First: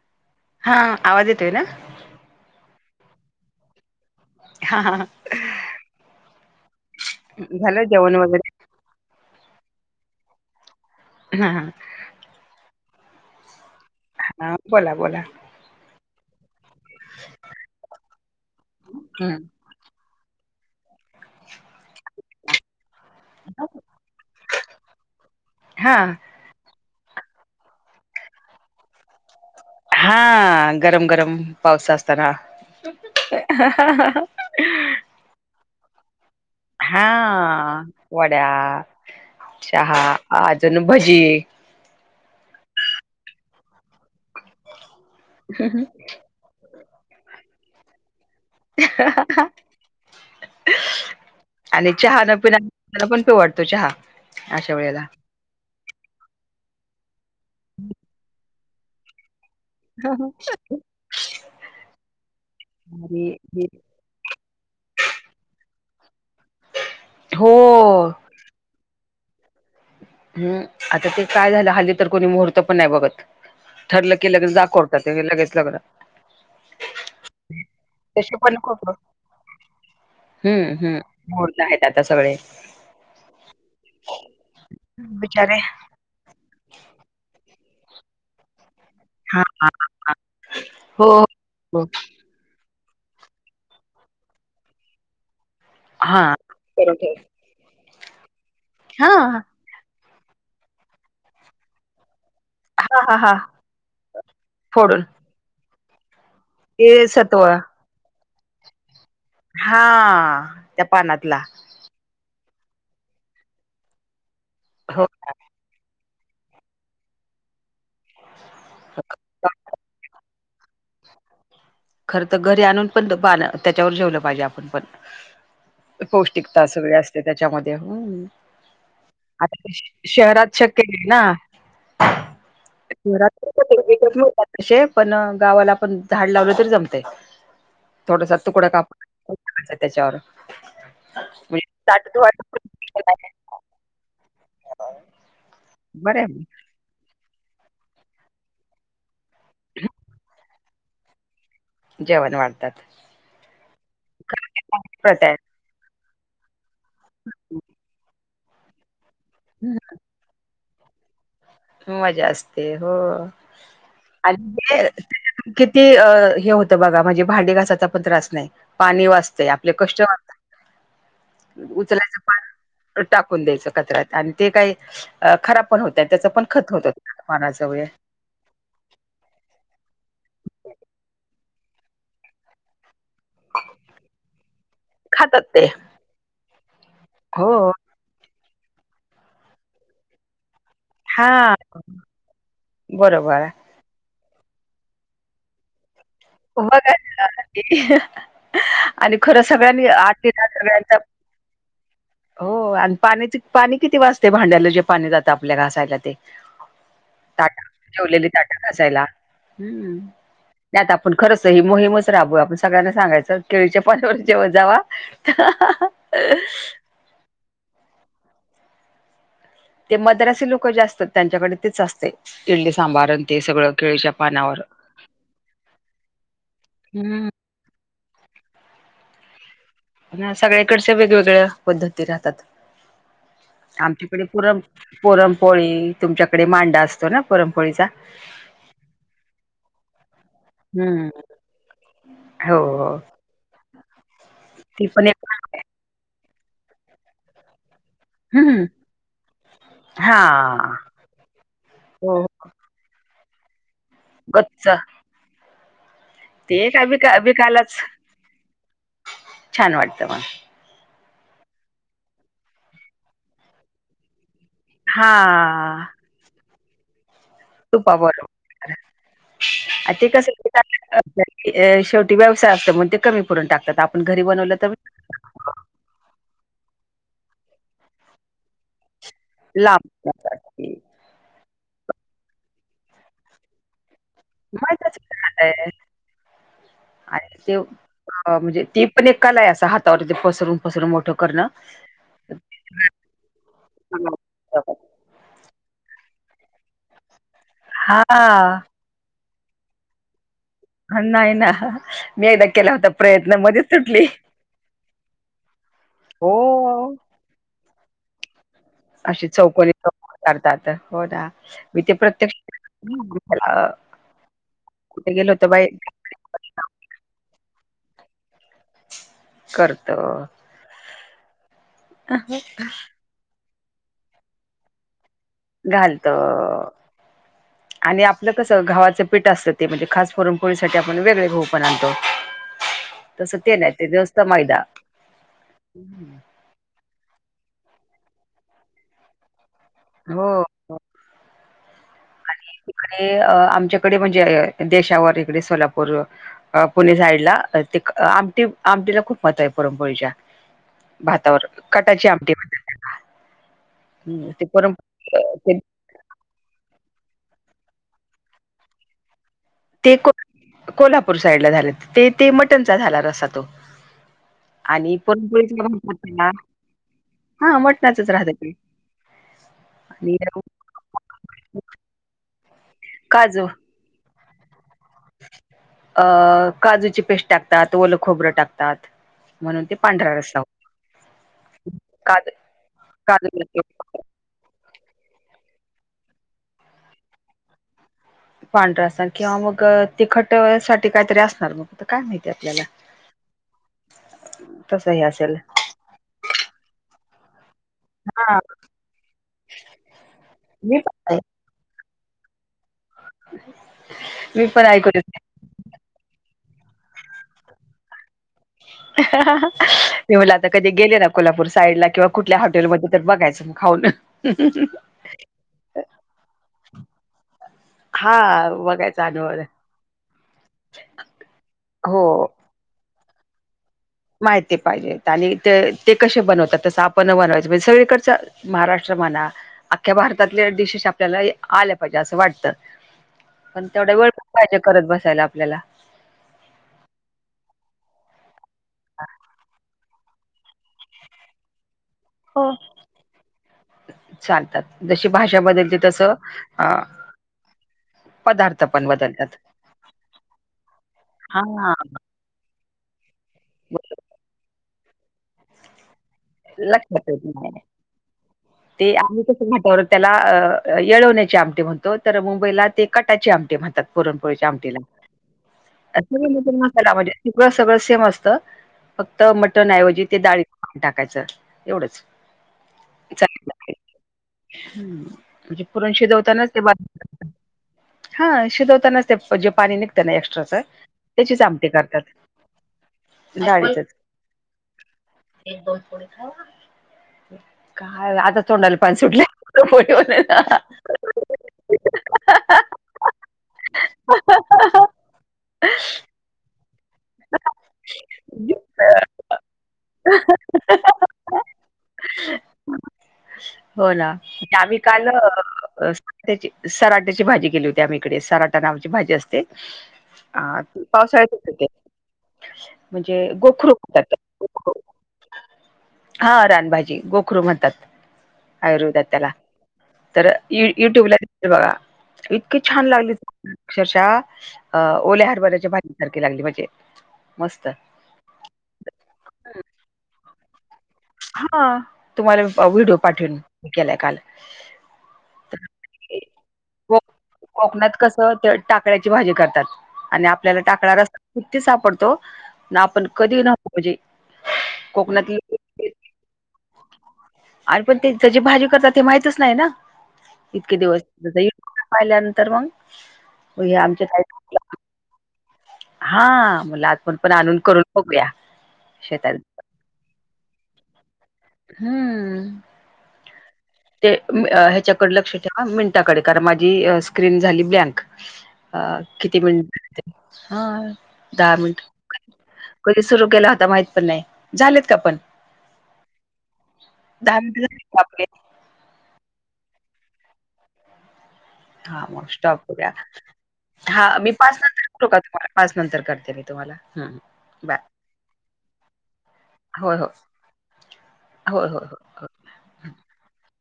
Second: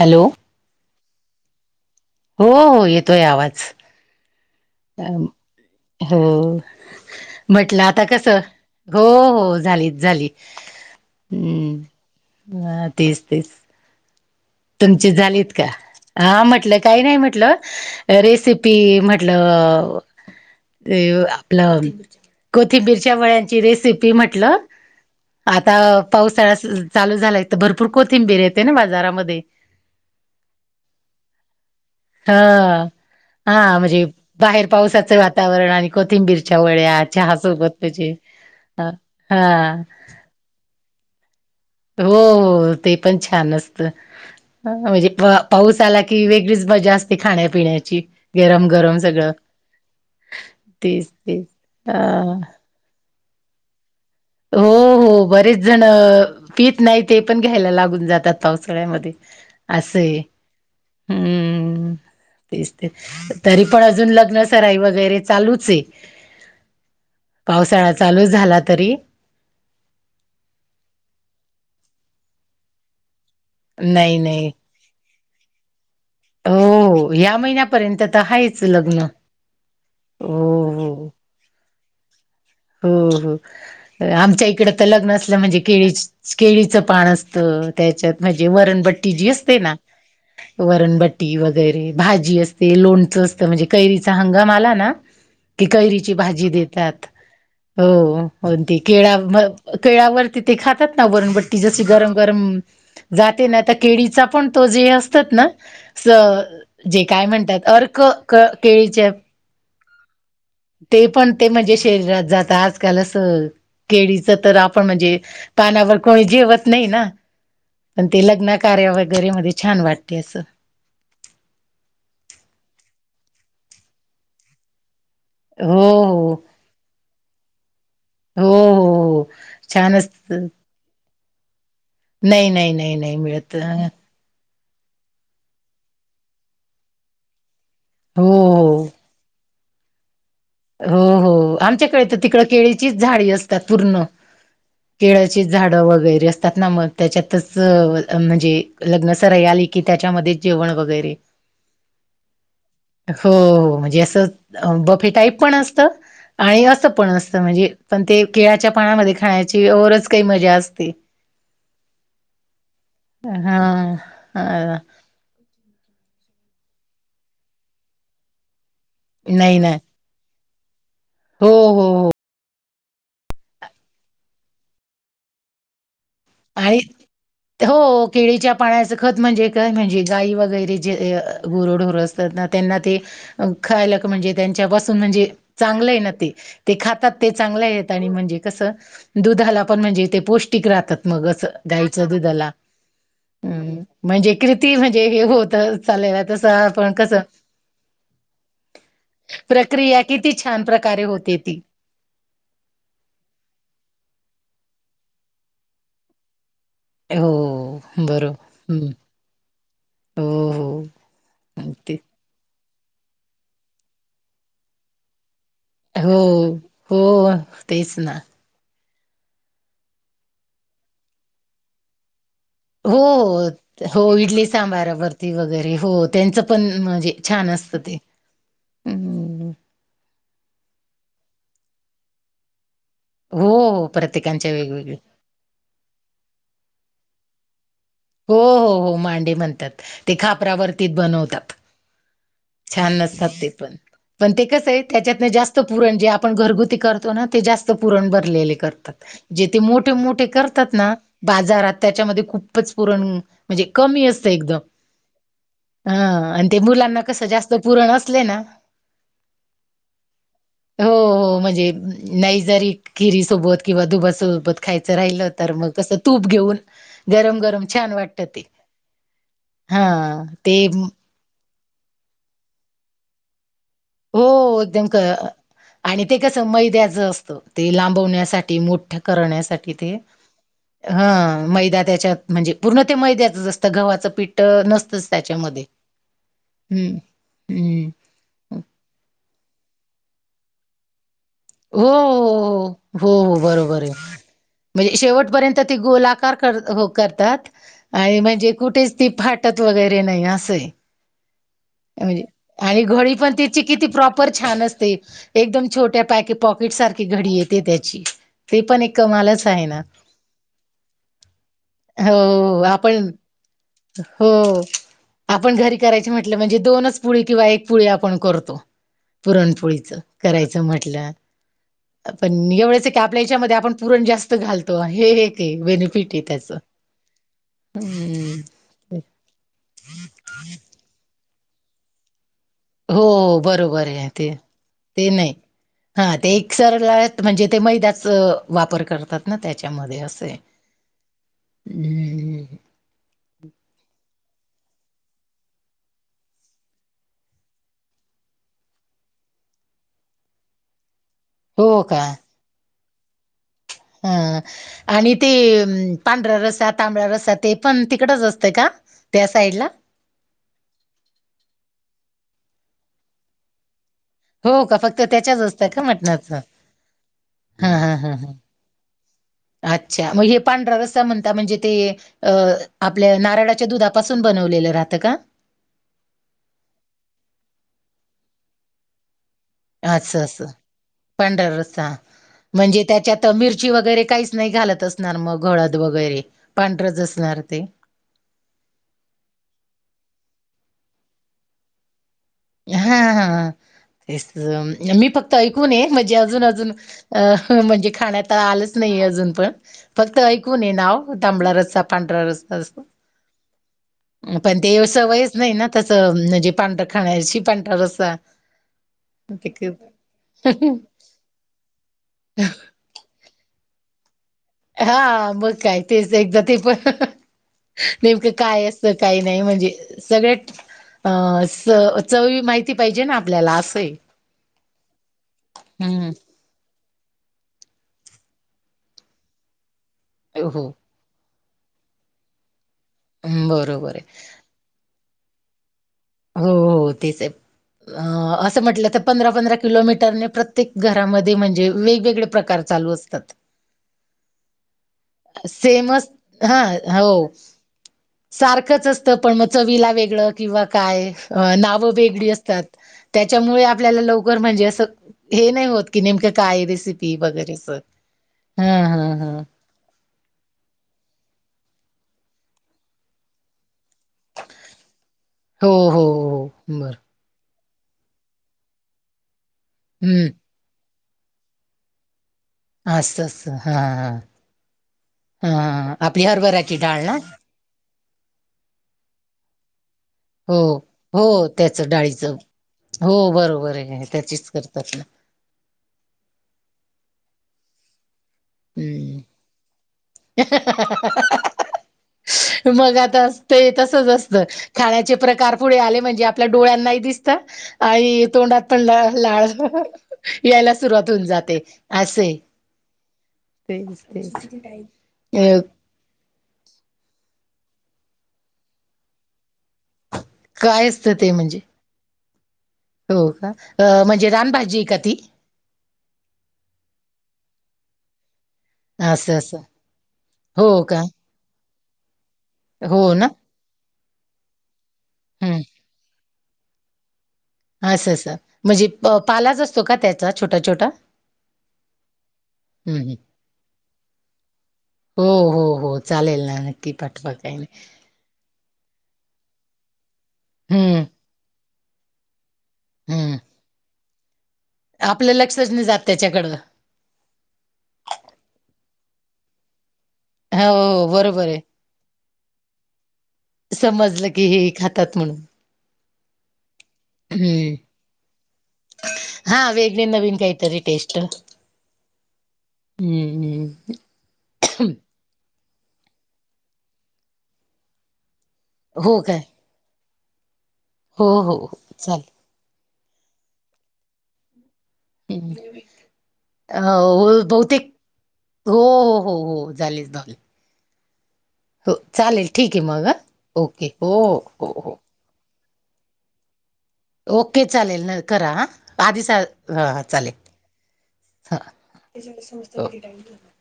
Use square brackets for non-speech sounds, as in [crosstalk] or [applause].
Hello. हा, आवाज येतोय ना? हो, हो येतोय आवाज. हा हा अ हो, म्हटलं झालं आता जेवण कसं वगैरे हो, हो झालीच झाली. हा हम्म आ तेच, तेच. हा. बोला तुमची बोला झालीत का? हा म्हटलं काही नाही म्हटलं अं रेसिपी हम्म म्हटलं ते आपलं कोथिंबीरच्या वड्यांची रेसिपी म्हटलं आता हा पावसाळा सुरु चालू झालाय, तर भरपूर कोथिंबीर येतेय ना बाजारामध्ये. हा गरम गरम पावसा हा, हा म्हणजे बाहेर पावसाचं वातावरण आणि कोथिंबीर च्या वड्या, हा चहासोबत भजी वड्या ह हा चहा अजून भजी हो, हो ते पण छान असतं. हं म्हणजे पाऊस आला की वेगळीच मजा असते खाण्यापिण्याची. गरम, गरम सगळं. तेच तेच आणि अ चहा न पिनानं ना पण पिऊ वाटत चहा. अशा वेळेला. ज्याणं पित नाही ते पण घ्यायला लागून जातात पावसाळ्यामध्ये. असे हे हम्म तेच ते. त तरी आणि पण अजून लग्नच सराई वगैरे चालूच हे, हो पावसाळा चालूच झाला तरी. हम्म आता ते काय झालं हल्ली तर कोणी मुहूर्त पण नाही बघत. ठरलं नाही केलं नाही की जा कोर्ट [unintelligible] लगेच लग्न हो हो या महिन्यापर्यंत तर तसे पण आहेच खूप लग्न. हो, हो, हम्म हम्म हो. मुहूर्त आहेत आता सगळे. हो, हो आमच्या इकडं तर लग्न असलं बिचारे म्हणजे केळीच केळीचं पाण असतं त्याच्यात म्हणजे वरण बट् टी जी हा असते ना, वरण हो बट्टी हो वगैरे भाजी अस ते लोणचं असतं म्हणजे कैरीचा हंगाम आला ना, की कैरीची हा भाजी देतात. करून ठेव हो हो आणि ती केळा हा अ केळावरती ते खातात ना, वरण बट्टी जशी गरम गरम हा हा जा हा ते ना आता केळीचा पण तो जे फोडून असतात ना स ते जे काय सत्व म्हणतात अर्क क क केळीचे हा. त्या ते पण पानातला ते म्हणजे शरीरात जात आजकाल अस केळीच तर आपण हो म्हणजे पानावर कोणी जेवत नाही ना. पण ते लग्न कार्य वगैरे मध्ये छान वाटते असं. खर तर घरी आणून पण तो पान त्याच्यावर जेवलं पाहिजे आपण पण. हो हो पौष्टिकता सगळी असते त्याच्यामध्ये हं. हो हो हो आत [unintelligible] छानच शहरात शक्य [unintelligible] ना. नाही नाही नाही नाही [unintelligible] मिळत अतिशय पण गावाला पण झाड लावलं तरी जमतंय. हो थोडसा तुकडा हो कापून [inaudible] त्याच्यावर. हो, हो म्हणजे आमच्याकडे ताट तर तिकडं केळीचीच धुवायला झाडी असतात पूर्ण. केळाची झाडं बर वैगरे असतात आहे ना मग त्याच्यातच म्हणजे लग्न सराई आली की त्याच्यामध्येच जेवण वगैरे जेवण वाढतात हो, म्हणजे असं अ बफे प्रथा टाईप आहे पण असतं आणि असं पण असतं म्हणजे पण ते केळ्याच्या पानामध्ये खाण्याची औरचं काही मजा असते. मजा असते हो हां, आणि हां. ते किती अ हे होतंय बघा म्हणजे भांडी घासायचा पण त्रास नाही. पाणी वाचतंय, नाही, आपले नाही. कष्ट वाचतात. हो, हो, हो. उचलायचं पण टाकून द्यायचं कचऱ्यात आणि ते काही अ खराब पण होतंय. आणि त्याच पण खत होत आहीत पानाचं वगैरे हो. केळीच्या पाण्याचं खत म्हणजे काय म्हणजे गाई वगैरे जे अ गुरढोर असतात ना त्यांना ते खायला म्हणजे त्यांच्यापासून म्हणजे खातात ते चांगलंय ना, ते ते खातात ते हो चांगलं हाय. आणि म्हणजे कसं दुधाला पण म्हणजे ते पौष्टिक राहतात. मग हा असं धायचं दुधाला बरोबर हम म्हणजे कृती म्हणजे हे होतं चालल्यात तसं बघा पण कसं, ना ते आणि खरं सगळ्यांनी प्रक्रिया आठ किती छान सगळ्यांचा प्रकारे होते ती. [inaudible] हो, हो आणि पाणीची पाणी किती वाचतंय भांड्याला जे पाणी जातं आपल्या घासायला ते. ताटा हो जेवलेली बरो ताट हम्म घासायला. हम्म. हो ते आता पण खरंच ही हो ते मोहीमच राबवुया आपण. सगळ्यांना सांगायचं केळीच्या पाण्यावर जेवत जावा. हो, हो तेच ना. जे मद्रासी लोक जे असतात त्यांच्याकडे तेच असतंय. हो सांभार आणि ते सगळं हो इडली पानावर सांबारावरती वगैरे हो त्यांचं पण म्हणजे हम्म. छान असतं ते. हम्म. अ सगळ्याकडच्या वेगवेगळ्या पद्धती राहतात. हो हो आमच्याकडे प्रत्येकांच्या पुरम वेगवेगळे पुरमपोळी तुमच्याकडे मांडा असतो ना पुरण पोळीचा? हो हो हो मांडे म्हणतातं, ते खापरावरती हम्म. बनवतात. छान हो नसतातं ते पण. पण, ते कसं आहे ती पण एक त्याच्यात ना जास्त पुरण जे आपण घरगुती करतो ना ते जास चं पुरण भरलेले हम्म करतात. जे ते मोठे मोठे करतातं हा. ना बाजारात हो. त्याच्यामध्ये खूप पुरण म्हणजे कमी असतयं एकदम, गच्च हा. आणि ते काय मुलांना विका कसं जास्त विकायलाच पुरण असले ना छान वाटतं मग हो, हो म्हणजे नाही जरी खिरी सोबत किंवा दुधा सोबत. खायचं हा. राहील तर मग कसं तूप घेऊन गरम गरम छान तूपा वाटत बरोबर ते. [unintelligible] आणि ते कसं [unintelligible] ए शेवटी व्यवसाय असतं म्हणून ते कमी पुरण टाकतात आप हो देम क आणि ते कसं मैद्याच असतं. ते लांबवण्यासाठी मोठं करण्यासाठी लांब ते जातात ते. हं मैदा त्याच्यात म्हणजे पूर्ण ते मैद्याचं असतं गव्हाचं पीठ ट माहितच नसतंच आहे त्याच्यामध्ये. हम्म, आणि ते हम्म. अ म्हणजे ती पण एक कला हाय असं हातावर ते पसरून पसरून मोठं करणं. हो, हो, हो, हो, हो, हो बरोबर आहे. म्हणजे शेवटपर्यंत ती गोल आ आकार कर हो करतात हा आणि म्हणजे कुठेच ती फाटत वगैरे नाही असं हे. नाही ना होय मी एकदा केला आणि होता घडी पण प्रयत्न तिची मध्येच किती सुटली प्रॉपर छान असते. एकदम छोट्या हो पॅकी पॉकेटसारखी घडी येते त्याची. ती पण एक अशी कमालच आहे चौकणी ना चौक करतात हो ना, मी ते हो प्रत्यक्ष आपण [unintelligible] अ हो, आपण घरी कराय ची म्हटलं म्हणजे दोनच पोळी किंवा एकच पोळी आपण करतो करत पुरणपोळीचा कराय च म्हटलं पण एवढंच आहे की आपल्या ह्याच्या मध्ये आपण पुरण जास्त घालतो आणि हे हे ते घालत बेनिफिट हे त्याचा गव्हाचा पीठ असतं ते म्हणजे खास पुरणपोळीसाठी आपण वेगळे गहूं पण आणतो. हो तसं ते नाही बरोबर आहे जास्त ते मैदा ते नाही हा ते एकसरला म्हणजे ते मैद्याचा वापर करतात ना त्याच्यामध्ये असे आहे. हो. हम् आणि अ आमच्याकडे म्हणजे ए देशावर इकडे सोलापूर अ पुणे साईडला ते आमटी आमटीला खूप महत्व आहे पुरणपोळीच्या. भातावर हो का कटाची आमटी म्हणे. हा आणि ते अम्म पांढऱ्या रसा, तांबड्या रसा ते पण तिकडच असतं का त्या साईडला? ते को कोल्हापूर साईडला झाले ते ते मटणचा झाला रस्सा तो. हो का आणि फक्त त्याच्याच परपोळी असतं का [unintelligible] मटणाचं हा हां हं. हां मटणाचाच हां राहत हां. ते. अच्छा आणि म हे पांढरा रस्सा म्हणता म्हणजे ते अ आपल्या काजू नारळाच्या दुधा पासून बनवलेलं राहतं का? अ काजूची पेस्ट टाकतात ओलं खोबरं टाकतात. म्हणून ते पांढरा हाचा रस्सा असं होतो. पांढरा रस्सा काजू म्हणजे त्याच्यात मिरची काजू वगैरे काहीच नाही घालत असणार मग हळद वगैरे पांढरच असणार ते. पांढरा असन किंवा मग तिखट होया साठी काहीतरी असणार मग. त काय माहिती आहे आपल्याला? हा हा तेच तसं हे मी फक्त असेल ऐक कुणे म्हणजे अजून-अजून अ म्हणजे खाण्यात हा आलंच नाही अजून पण फक्त ऐकून मी नावं पण तांबळा रस्सा पंढरा रस्सा असं मी पण ते ऐकून सवयच नाही ना तसं म्हणजे पांढरा खाण्याशी पांढरा रस्सा ते क मी म्हटला आता कधी गेले ना कोल्हापूर साईडला किंवा कुठल्या हॉटेलमध्ये तर बघायचं. खाऊन हं हं हं हा मग काय तेच एकदा ते पण नेमकं हा काय असतं बघायचा काही अनुभव नाही म्हणजे सगळं अ स हो चव ही माहिती पाहिजे ना आपल्याला असं आहे. माहिती पाहिजेत आणि ते हम्म कशे बनवतात तसं आप पण बनवायचा म्हणजे सगळीकडचा महाराष्ट्र म्हणा अख्या भारतातल्या हो डिशेष त्याला ही आलं पाहिजे असं वाटतं हम्म, पण तेवढ्या बरोबर वेळ पण पाहिजे करत बसायला आपल्याला. हो हो तेच आहे अ असं म्हटलं तर पंधरा-पंधरा किलोमीटरने प्र त्येक घरामध्ये म्हणजे वेगवेगळे हो प्रकार चालू असतात. चालतात जशी भाषा बदलते सेमस तसं हा अ हो. पदार्थ सारखंच असतं पण बदलतात मग चव्हीला वेगळं किंवा काय आहे अ हा नावं वेगळी असतात त्याच्यामुळे आपल्याला लवकर म्हणजे असं हे नाही होत की नेमकं काय लक्षात रेसिपी येत नाही वगैरे स ते आम्ही कसं घटावरत त्याला अ येळवण्याचे आमटी म्हणतो तर मुंबईला ते कटाची आमटी म्हणतात पुरणपोळीच्या आमटीला. हो हो [unintelligible] म्हणजे हो बर मसालामध्ये [unintelligible] सगळं सेम असतं फक्त मटणऐवजी ते हम्म डाळी टाकायचं एवढंच. असं असं चालेल. हा. म्हणजे पुरण हा आपली शिजवतानाच ते बा हरभराची डाळ ना हा शिजवतानाच ते जे पाणी निघत ना एक्स्ट्राच हो. हो त्याचीच आमटी त्याच करतात.. डाळीचं हो बरोबर आहे आहे त्याचीच करतात. एक दोन पुढे [inaudible] आय आता तोंडाला पाणी सुटलय. [unintelligible] ह मग आता असते तसच असतं खाण्याचे प्रकार पुढे आले म्हणजे आपल्या डोळ्यांना दिस आता आणि तोंडांत पण लाळ लाळ यायला सुरुवात होऊन जाते. अस हे तेच हो ना ते [inaudible] त्याची सराट्याची भाजी केली होती आम्ही इकडे. सराटा नावाची भाजी असते हा काय असतं पावसाळ्याचच होत म्हणजे ते. हो का म्हणजे रानभजी आहे का ती? हा रानभाजी गोखरू म्हणतात. आयुर्वेदात त्याला असं असं तर य हो का युट्युबला बघा इतकी छान हो लागली ना त अक्षरशः अ ओल्या हरभऱ्याच्या हम्म भाजीसारखी लागली म्हणजे मस्त. असं असं. म्हणजे पालाच असतो का त्याचा छोटा छोटा? हा तुम्हाला व्हिडिओ हम्म हम्म. पाठवीन केलाय काल. हो, हो, तर हो चालेल ना. नक्की को पाठवा काही नाही. कोकणात कसं टाकळ्याची भाजी करतात आणि आपल्याला टाकळा हम्म रस् किती सापडतो. ना आपण हम्म कधी ना‌ म्हजे आपलं लक्षच नाही जात त्याच्याकडं. आणि पण ते तेजी भाजी करतात हे माहितच नाही ना. इतके दिवस हो [inaudible] बरोबर आहे. पाहिल्यानंतर मग हे आमच्या समजलं की ताई हे खातात म्हणून. हा म्हंटल आज पण आणून हम्म करून बघूया. शेतात हा वेगळे नवीन काहीतरी. टेस्ट. हम्म. हम्म ते हम्म ह्याच्याकड लक्ष ठे मिनटाकडे कारण माझी स्क्रीन झाली ब्लँक. अ हो काय किती मिनट हा हो हो दहा हो मिनट चालेल कधी सुरू केला होता माहित पण नाही. झालेत का पण? हम्म दहा हो मिनिट झाले बहुतेक का आपले हो, हो, हो, हो झालेत झालेत. हा मग स्टॉप ठीक आहे करुया. मग हां. ओके हो हा मी पाच हो हो नंतर हो. करु का तुम्हाला? पाच नंतर करते मी तुम्हाला. हम्म ओके बाय चालेल न करा हा. आधीच सा हा होय हा हो चालेल. होय, होय, हो होय. हो [inaudible]